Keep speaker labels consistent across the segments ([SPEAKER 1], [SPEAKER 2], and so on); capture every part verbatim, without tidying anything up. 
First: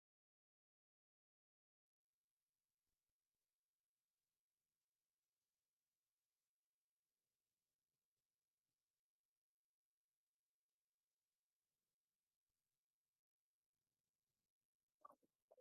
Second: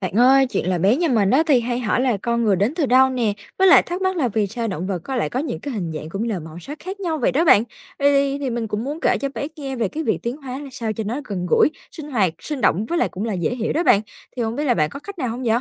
[SPEAKER 1] Bạn ơi, chuyện là bé nhà mình đó thì hay hỏi là con người đến từ đâu nè, với lại thắc mắc là vì sao động vật có lại có những cái hình dạng cũng như là màu sắc khác nhau vậy đó bạn. Vậy Thì, thì mình cũng muốn kể cho bé nghe về cái việc tiến hóa là sao cho nó gần gũi, sinh hoạt, sinh động, với lại cũng là dễ hiểu đó bạn. Thì không biết là bạn có cách nào không vậy?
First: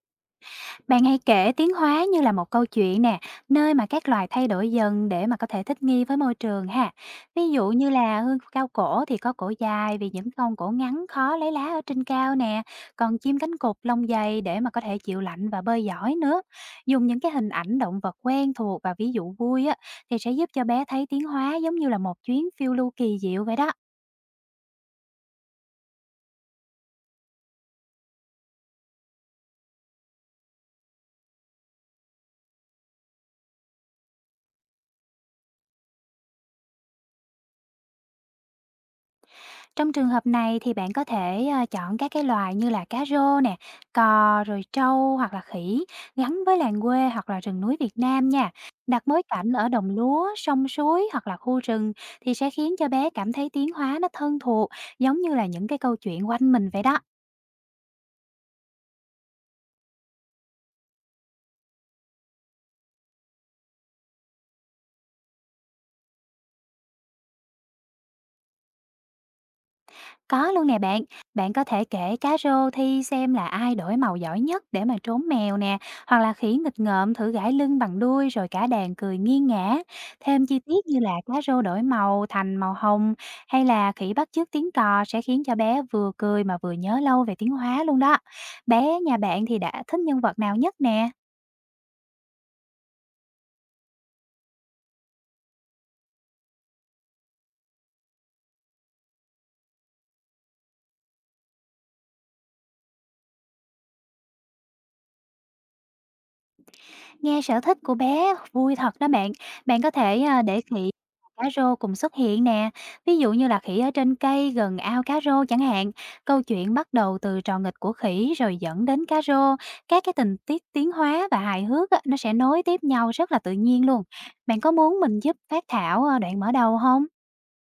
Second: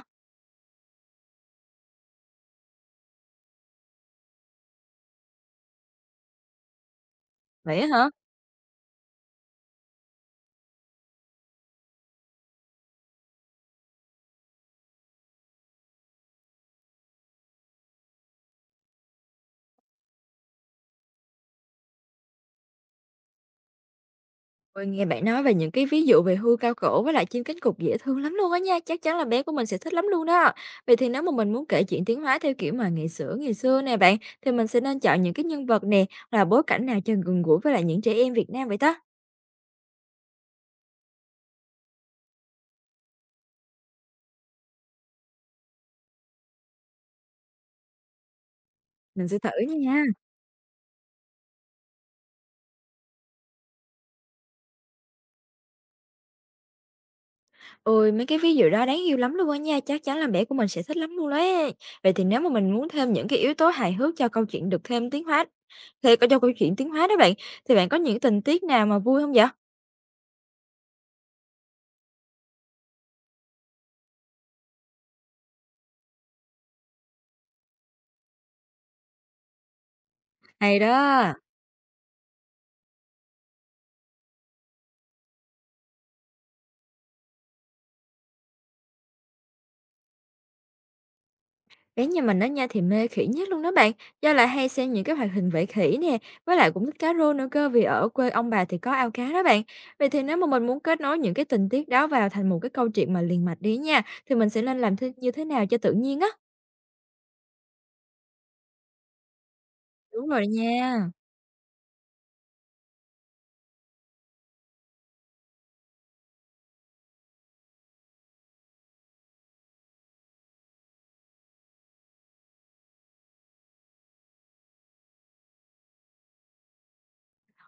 [SPEAKER 2] Bạn hãy kể tiến hóa như là một câu chuyện nè, nơi mà các loài thay đổi dần để mà có thể thích nghi với môi trường ha. Ví dụ
[SPEAKER 1] Vậy
[SPEAKER 2] như
[SPEAKER 1] hả?
[SPEAKER 2] là hương cao cổ thì có cổ dài vì những con cổ ngắn khó lấy lá ở trên cao nè, còn chim cánh cụt lông dày để mà có thể chịu lạnh và bơi giỏi nữa. Dùng những cái hình ảnh động vật quen thuộc và ví dụ vui á thì sẽ giúp cho bé thấy tiến hóa giống như là một chuyến phiêu lưu kỳ diệu vậy đó.
[SPEAKER 1] Ôi, nghe bạn nói về những cái ví dụ về hươu cao cổ với lại chim cánh cụt dễ thương lắm luôn á nha, chắc chắn là bé của mình sẽ thích lắm luôn đó. Vậy thì nếu mà mình muốn kể chuyện tiến hóa theo kiểu mà ngày xưa ngày xưa nè bạn, thì mình sẽ nên chọn những cái nhân vật nè, là bối cảnh nào cho gần gũi với lại những trẻ em Việt Nam vậy ta?
[SPEAKER 2] Trong trường hợp này thì bạn có thể, ờ, chọn các cái loài như là cá rô nè, cò, rồi trâu hoặc là khỉ gắn với làng quê hoặc là rừng núi Việt Nam nha. Đặt bối
[SPEAKER 1] Mình sẽ thử
[SPEAKER 2] cảnh ở đồng
[SPEAKER 1] nha.
[SPEAKER 2] lúa, sông suối hoặc là khu rừng thì sẽ khiến cho bé cảm thấy tiếng hóa nó thân thuộc, giống như là những cái câu chuyện quanh mình vậy đó.
[SPEAKER 1] Ôi, mấy cái ví dụ đó đáng yêu lắm luôn á nha, chắc chắn là bé của mình sẽ thích lắm luôn đấy. Vậy thì nếu mà mình muốn thêm những cái yếu tố hài hước cho câu chuyện được thêm tiến hóa, thì cho câu chuyện tiến hóa đó bạn, thì bạn có những tình tiết nào mà vui không vậy?
[SPEAKER 2] Có luôn nè bạn, bạn có thể kể cá rô thi xem là ai đổi màu giỏi nhất để mà trốn mèo nè, hoặc là khỉ nghịch ngợm thử gãi lưng bằng đuôi rồi cả đàn cười nghiêng ngã. Thêm chi
[SPEAKER 1] Hay
[SPEAKER 2] tiết như là cá
[SPEAKER 1] đó.
[SPEAKER 2] rô đổi màu thành màu hồng hay là khỉ bắt chước tiếng cò sẽ khiến cho bé vừa cười mà vừa nhớ lâu về tiếng hóa luôn đó. Bé nhà bạn thì đã thích nhân vật nào nhất nè?
[SPEAKER 1] Bé nhà mình đó nha thì mê khỉ nhất luôn đó bạn, do là hay xem những cái hoạt hình về khỉ nè, với lại cũng thích cá rô nữa cơ, vì ở quê ông bà thì có ao cá đó bạn. Vậy thì nếu mà mình muốn kết nối những cái tình tiết đó vào thành một cái câu chuyện mà liền mạch đi nha, thì mình sẽ nên làm thế như thế nào cho tự nhiên á?
[SPEAKER 2] Nghe sở thích của bé vui thật đó bạn. Bạn có thể,
[SPEAKER 1] Đúng
[SPEAKER 2] a,
[SPEAKER 1] rồi
[SPEAKER 2] để khỉ
[SPEAKER 1] nha.
[SPEAKER 2] và cá rô cùng xuất hiện nè, ví dụ như là khỉ ở trên cây gần ao cá rô chẳng hạn. Câu chuyện bắt đầu từ trò nghịch của khỉ rồi dẫn đến cá rô, các cái tình tiết tiến hóa và hài hước á, nó sẽ nối tiếp nhau rất là tự nhiên luôn. Bạn có muốn mình giúp phát thảo, a, đoạn mở đầu không?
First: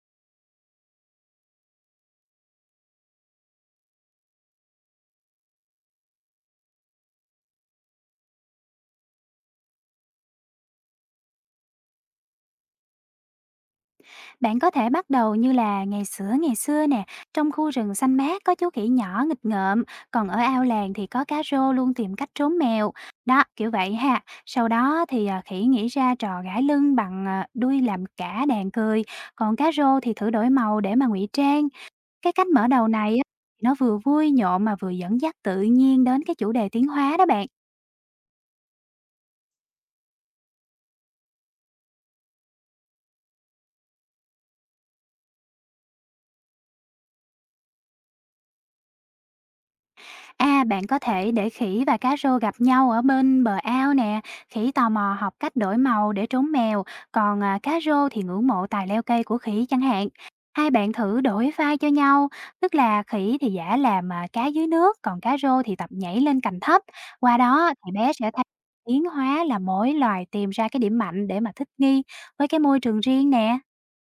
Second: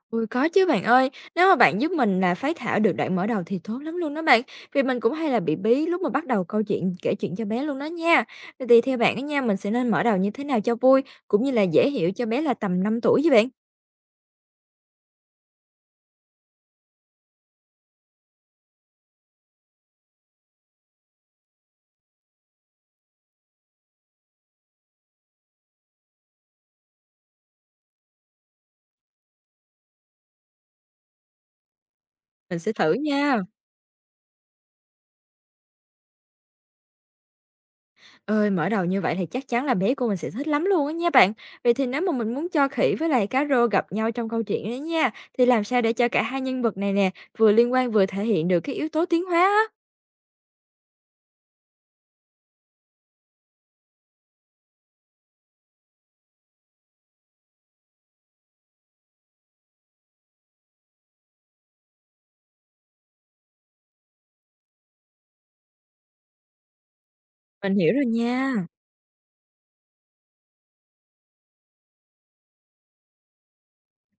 [SPEAKER 1] Ui có chứ bạn ơi, nếu mà bạn giúp mình là phái thảo được đoạn mở đầu thì tốt lắm luôn đó bạn. Vì mình cũng hay là bị bí lúc mà bắt đầu câu chuyện kể chuyện cho bé luôn đó nha. Vậy thì theo bạn á nha, mình sẽ nên mở đầu như thế nào cho vui, cũng như là dễ hiểu cho bé là tầm năm tuổi với bạn.
[SPEAKER 2] Bạn có thể bắt đầu như là ngày xửa ngày xưa nè, trong khu rừng xanh mát có chú khỉ nhỏ nghịch ngợm, còn ở ao làng thì có cá rô luôn tìm cách trốn mèo. Đó, kiểu vậy ha. Sau đó thì à, khỉ nghĩ ra trò gãi lưng bằng à, đuôi làm cả đàn cười, còn cá rô thì thử đổi màu để mà ngụy trang. Cái cách
[SPEAKER 1] Mình
[SPEAKER 2] mở
[SPEAKER 1] sẽ
[SPEAKER 2] đầu
[SPEAKER 1] thử
[SPEAKER 2] này á,
[SPEAKER 1] nha.
[SPEAKER 2] nó vừa vui nhộn mà vừa dẫn dắt tự nhiên đến cái chủ đề tiến hóa đó bạn.
[SPEAKER 1] Ơi, mở đầu như vậy thì chắc chắn là bé của mình sẽ thích lắm luôn á nha bạn. Vậy thì nếu mà mình muốn cho khỉ với lại cá rô gặp nhau trong câu chuyện đấy nha, thì làm sao để cho cả hai nhân vật này nè, vừa liên quan vừa thể hiện được cái yếu tố tiến hóa á?
[SPEAKER 2] À, bạn có thể để khỉ và cá rô gặp nhau ở bên bờ ao nè. Khỉ tò mò học cách đổi màu để trốn mèo, còn à, cá rô thì ngưỡng mộ tài leo cây của khỉ chẳng hạn. Hai bạn thử đổi vai cho nhau, tức là khỉ thì giả làm à, cá dưới nước, còn cá rô thì tập nhảy lên cành thấp. Qua đó
[SPEAKER 1] Mình
[SPEAKER 2] thì
[SPEAKER 1] hiểu rồi
[SPEAKER 2] bé sẽ thấy
[SPEAKER 1] nha.
[SPEAKER 2] tiến hóa là mỗi loài tìm ra cái điểm mạnh để mà thích nghi với cái môi trường riêng nè.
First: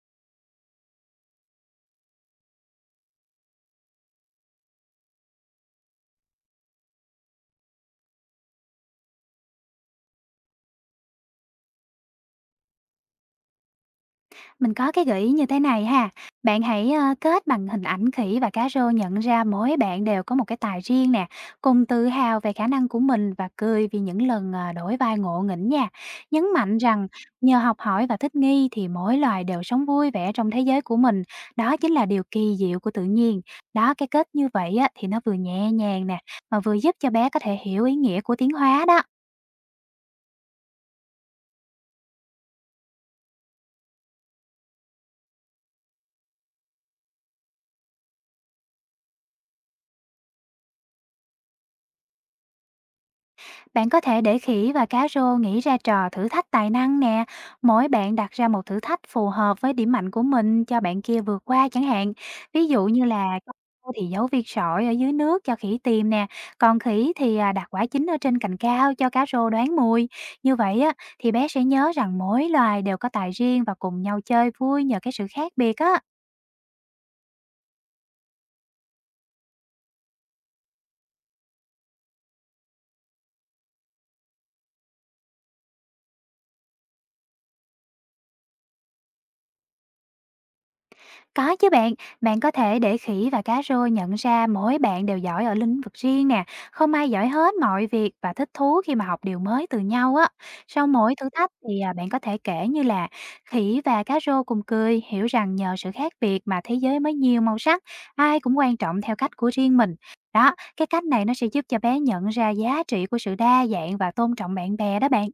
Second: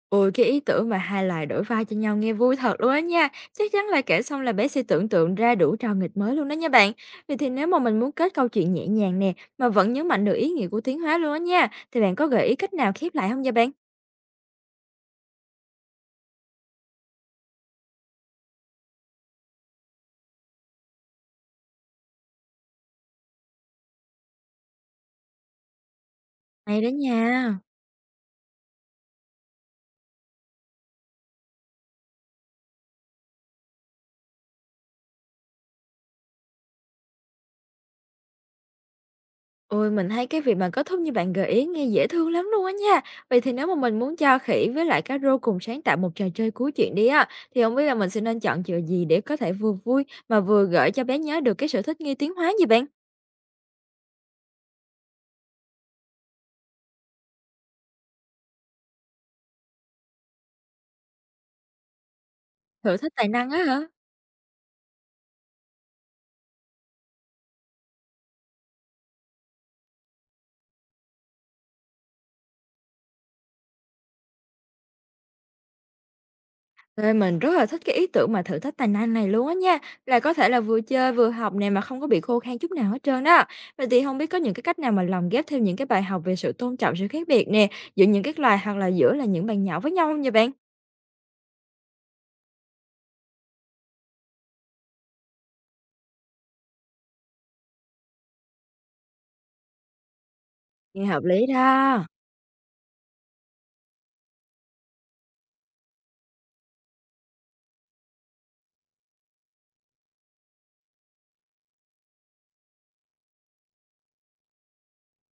[SPEAKER 1] Ôi, cái ý tưởng mà hai loài đổi vai cho nhau nghe vui thật luôn á nha. Chắc chắn là kể xong là bé sẽ tưởng tượng ra đủ trò nghịch mới luôn đó nha bạn. Vậy thì nếu mà mình muốn kết câu chuyện nhẹ nhàng nè, mà vẫn nhấn mạnh được ý nghĩa của tiến hóa luôn á nha, thì bạn có gợi ý cách nào khép lại không nha bạn?
[SPEAKER 2] Mình có cái gợi ý như thế này ha, bạn hãy, ơ, kết bằng hình ảnh khỉ và cá rô nhận ra mỗi bạn đều có một cái tài riêng nè, cùng tự hào về khả năng của mình và cười vì những lần, ờ, đổi vai ngộ nghĩnh nha. Nhấn mạnh
[SPEAKER 1] Hay đó
[SPEAKER 2] rằng nhờ
[SPEAKER 1] nha.
[SPEAKER 2] học hỏi và thích nghi thì mỗi loài đều sống vui vẻ trong thế giới của mình, đó chính là điều kỳ diệu của tự nhiên. Đó, cái kết như vậy á, thì nó vừa nhẹ nhàng nè, mà vừa giúp cho bé có thể hiểu ý nghĩa của tiến hóa đó.
[SPEAKER 1] Ôi, mình thấy cái việc mà kết thúc như bạn gợi ý nghe dễ thương lắm luôn á nha. Vậy thì nếu mà mình muốn cho khỉ với lại cá rô cùng sáng tạo một trò chơi cuối chuyện đi á, thì không biết là mình sẽ nên chọn trò gì để có thể vừa vui mà vừa gợi cho bé nhớ được cái sở thích nghi tiến hóa gì bạn?
[SPEAKER 2] Bạn có thể để khỉ và cá rô nghĩ ra trò thử thách tài năng nè. Mỗi bạn đặt ra một thử thách phù hợp với điểm mạnh của mình cho bạn kia vượt qua chẳng hạn. Ví dụ
[SPEAKER 1] Thử
[SPEAKER 2] như
[SPEAKER 1] thách
[SPEAKER 2] là
[SPEAKER 1] tài năng
[SPEAKER 2] con
[SPEAKER 1] á hả?
[SPEAKER 2] rô thì giấu viên sỏi ở dưới nước cho khỉ tìm nè, còn khỉ thì à, đặt quả chín ở trên cành cao cho cá rô đoán mùi. Như vậy á thì bé sẽ nhớ rằng mỗi loài đều có tài riêng và cùng nhau chơi vui nhờ cái sự khác biệt á.
[SPEAKER 1] Ê, mình rất là thích cái ý tưởng mà thử thách tài năng này luôn á nha. Là có thể là vừa chơi vừa học này mà không có bị khô khan chút nào hết trơn đó. Vậy thì không biết có những cái cách nào mà lồng ghép thêm những cái bài học về sự tôn trọng sự khác biệt nè, giữa những cái loài hoặc là giữa là những bạn nhỏ với nhau không nha bạn?
[SPEAKER 2] Có chứ bạn, bạn có thể để khỉ và cá Rô nhận ra mỗi bạn đều giỏi ở lĩnh vực riêng nè, không ai giỏi hết mọi việc và thích thú khi mà học điều mới từ nhau á. Sau
[SPEAKER 1] Nghe
[SPEAKER 2] mỗi
[SPEAKER 1] hợp
[SPEAKER 2] thử
[SPEAKER 1] lý
[SPEAKER 2] thách thì à,
[SPEAKER 1] đó.
[SPEAKER 2] bạn có thể kể như là khỉ và cá rô cùng cười, hiểu rằng nhờ sự khác biệt mà thế giới mới nhiều màu sắc, ai cũng quan trọng theo cách của riêng mình. Đó, cái cách này nó sẽ giúp cho bé nhận ra giá trị của sự đa dạng và tôn trọng bạn bè đó bạn.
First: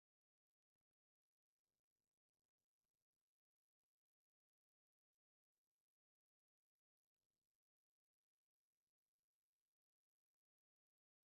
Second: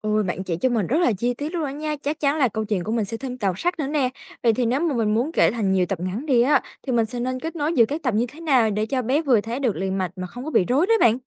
[SPEAKER 1] Ôi, bạn chỉ cho mình rất là chi tiết luôn đó nha, chắc chắn là câu chuyện của mình sẽ thêm tàu sắc nữa nè. Vậy thì nếu mà mình muốn kể thành nhiều tập ngắn đi á, thì mình sẽ nên kết nối giữa các tập như thế nào để cho bé vừa thấy được liền mạch mà không có bị rối đấy bạn?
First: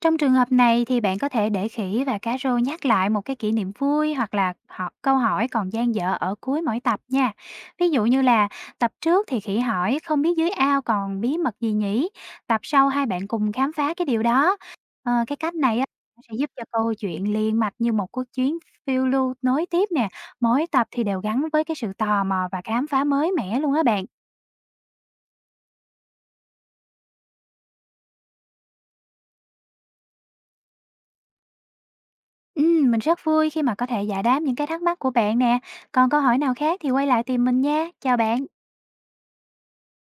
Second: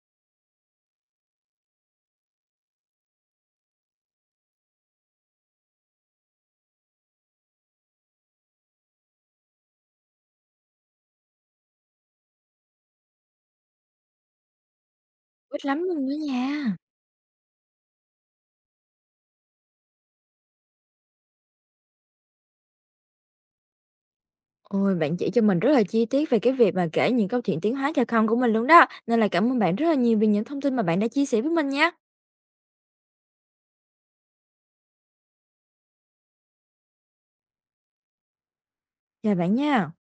[SPEAKER 2] Trong trường hợp này thì bạn có thể để khỉ và cá rô nhắc lại một cái kỷ niệm vui hoặc là họ câu hỏi còn dang dở ở cuối mỗi tập nha. Ví dụ như là tập trước thì khỉ hỏi không biết dưới ao còn bí mật gì nhỉ? Tập sau hai bạn cùng khám phá cái điều đó. Ờ, cái cách
[SPEAKER 1] Ít
[SPEAKER 2] này
[SPEAKER 1] lắm
[SPEAKER 2] á
[SPEAKER 1] luôn đó
[SPEAKER 2] sẽ giúp cho
[SPEAKER 1] nha.
[SPEAKER 2] câu chuyện liền mạch như một cuộc chuyến phiêu lưu nối tiếp nè. Mỗi tập thì đều gắn với cái sự tò mò và khám phá mới mẻ luôn á bạn.
[SPEAKER 1] Ôi, bạn chỉ cho mình rất là chi tiết về cái việc mà kể những câu chuyện tiến hóa cho con của mình luôn đó. Nên là cảm ơn bạn rất là nhiều vì những thông tin mà bạn đã chia sẻ với mình nha.
[SPEAKER 2] Ừm, mình rất vui khi mà có thể giải đáp những cái thắc mắc của bạn nè. Còn câu hỏi nào khác thì quay lại tìm mình nha. Chào bạn.
[SPEAKER 1] Chào bạn nha.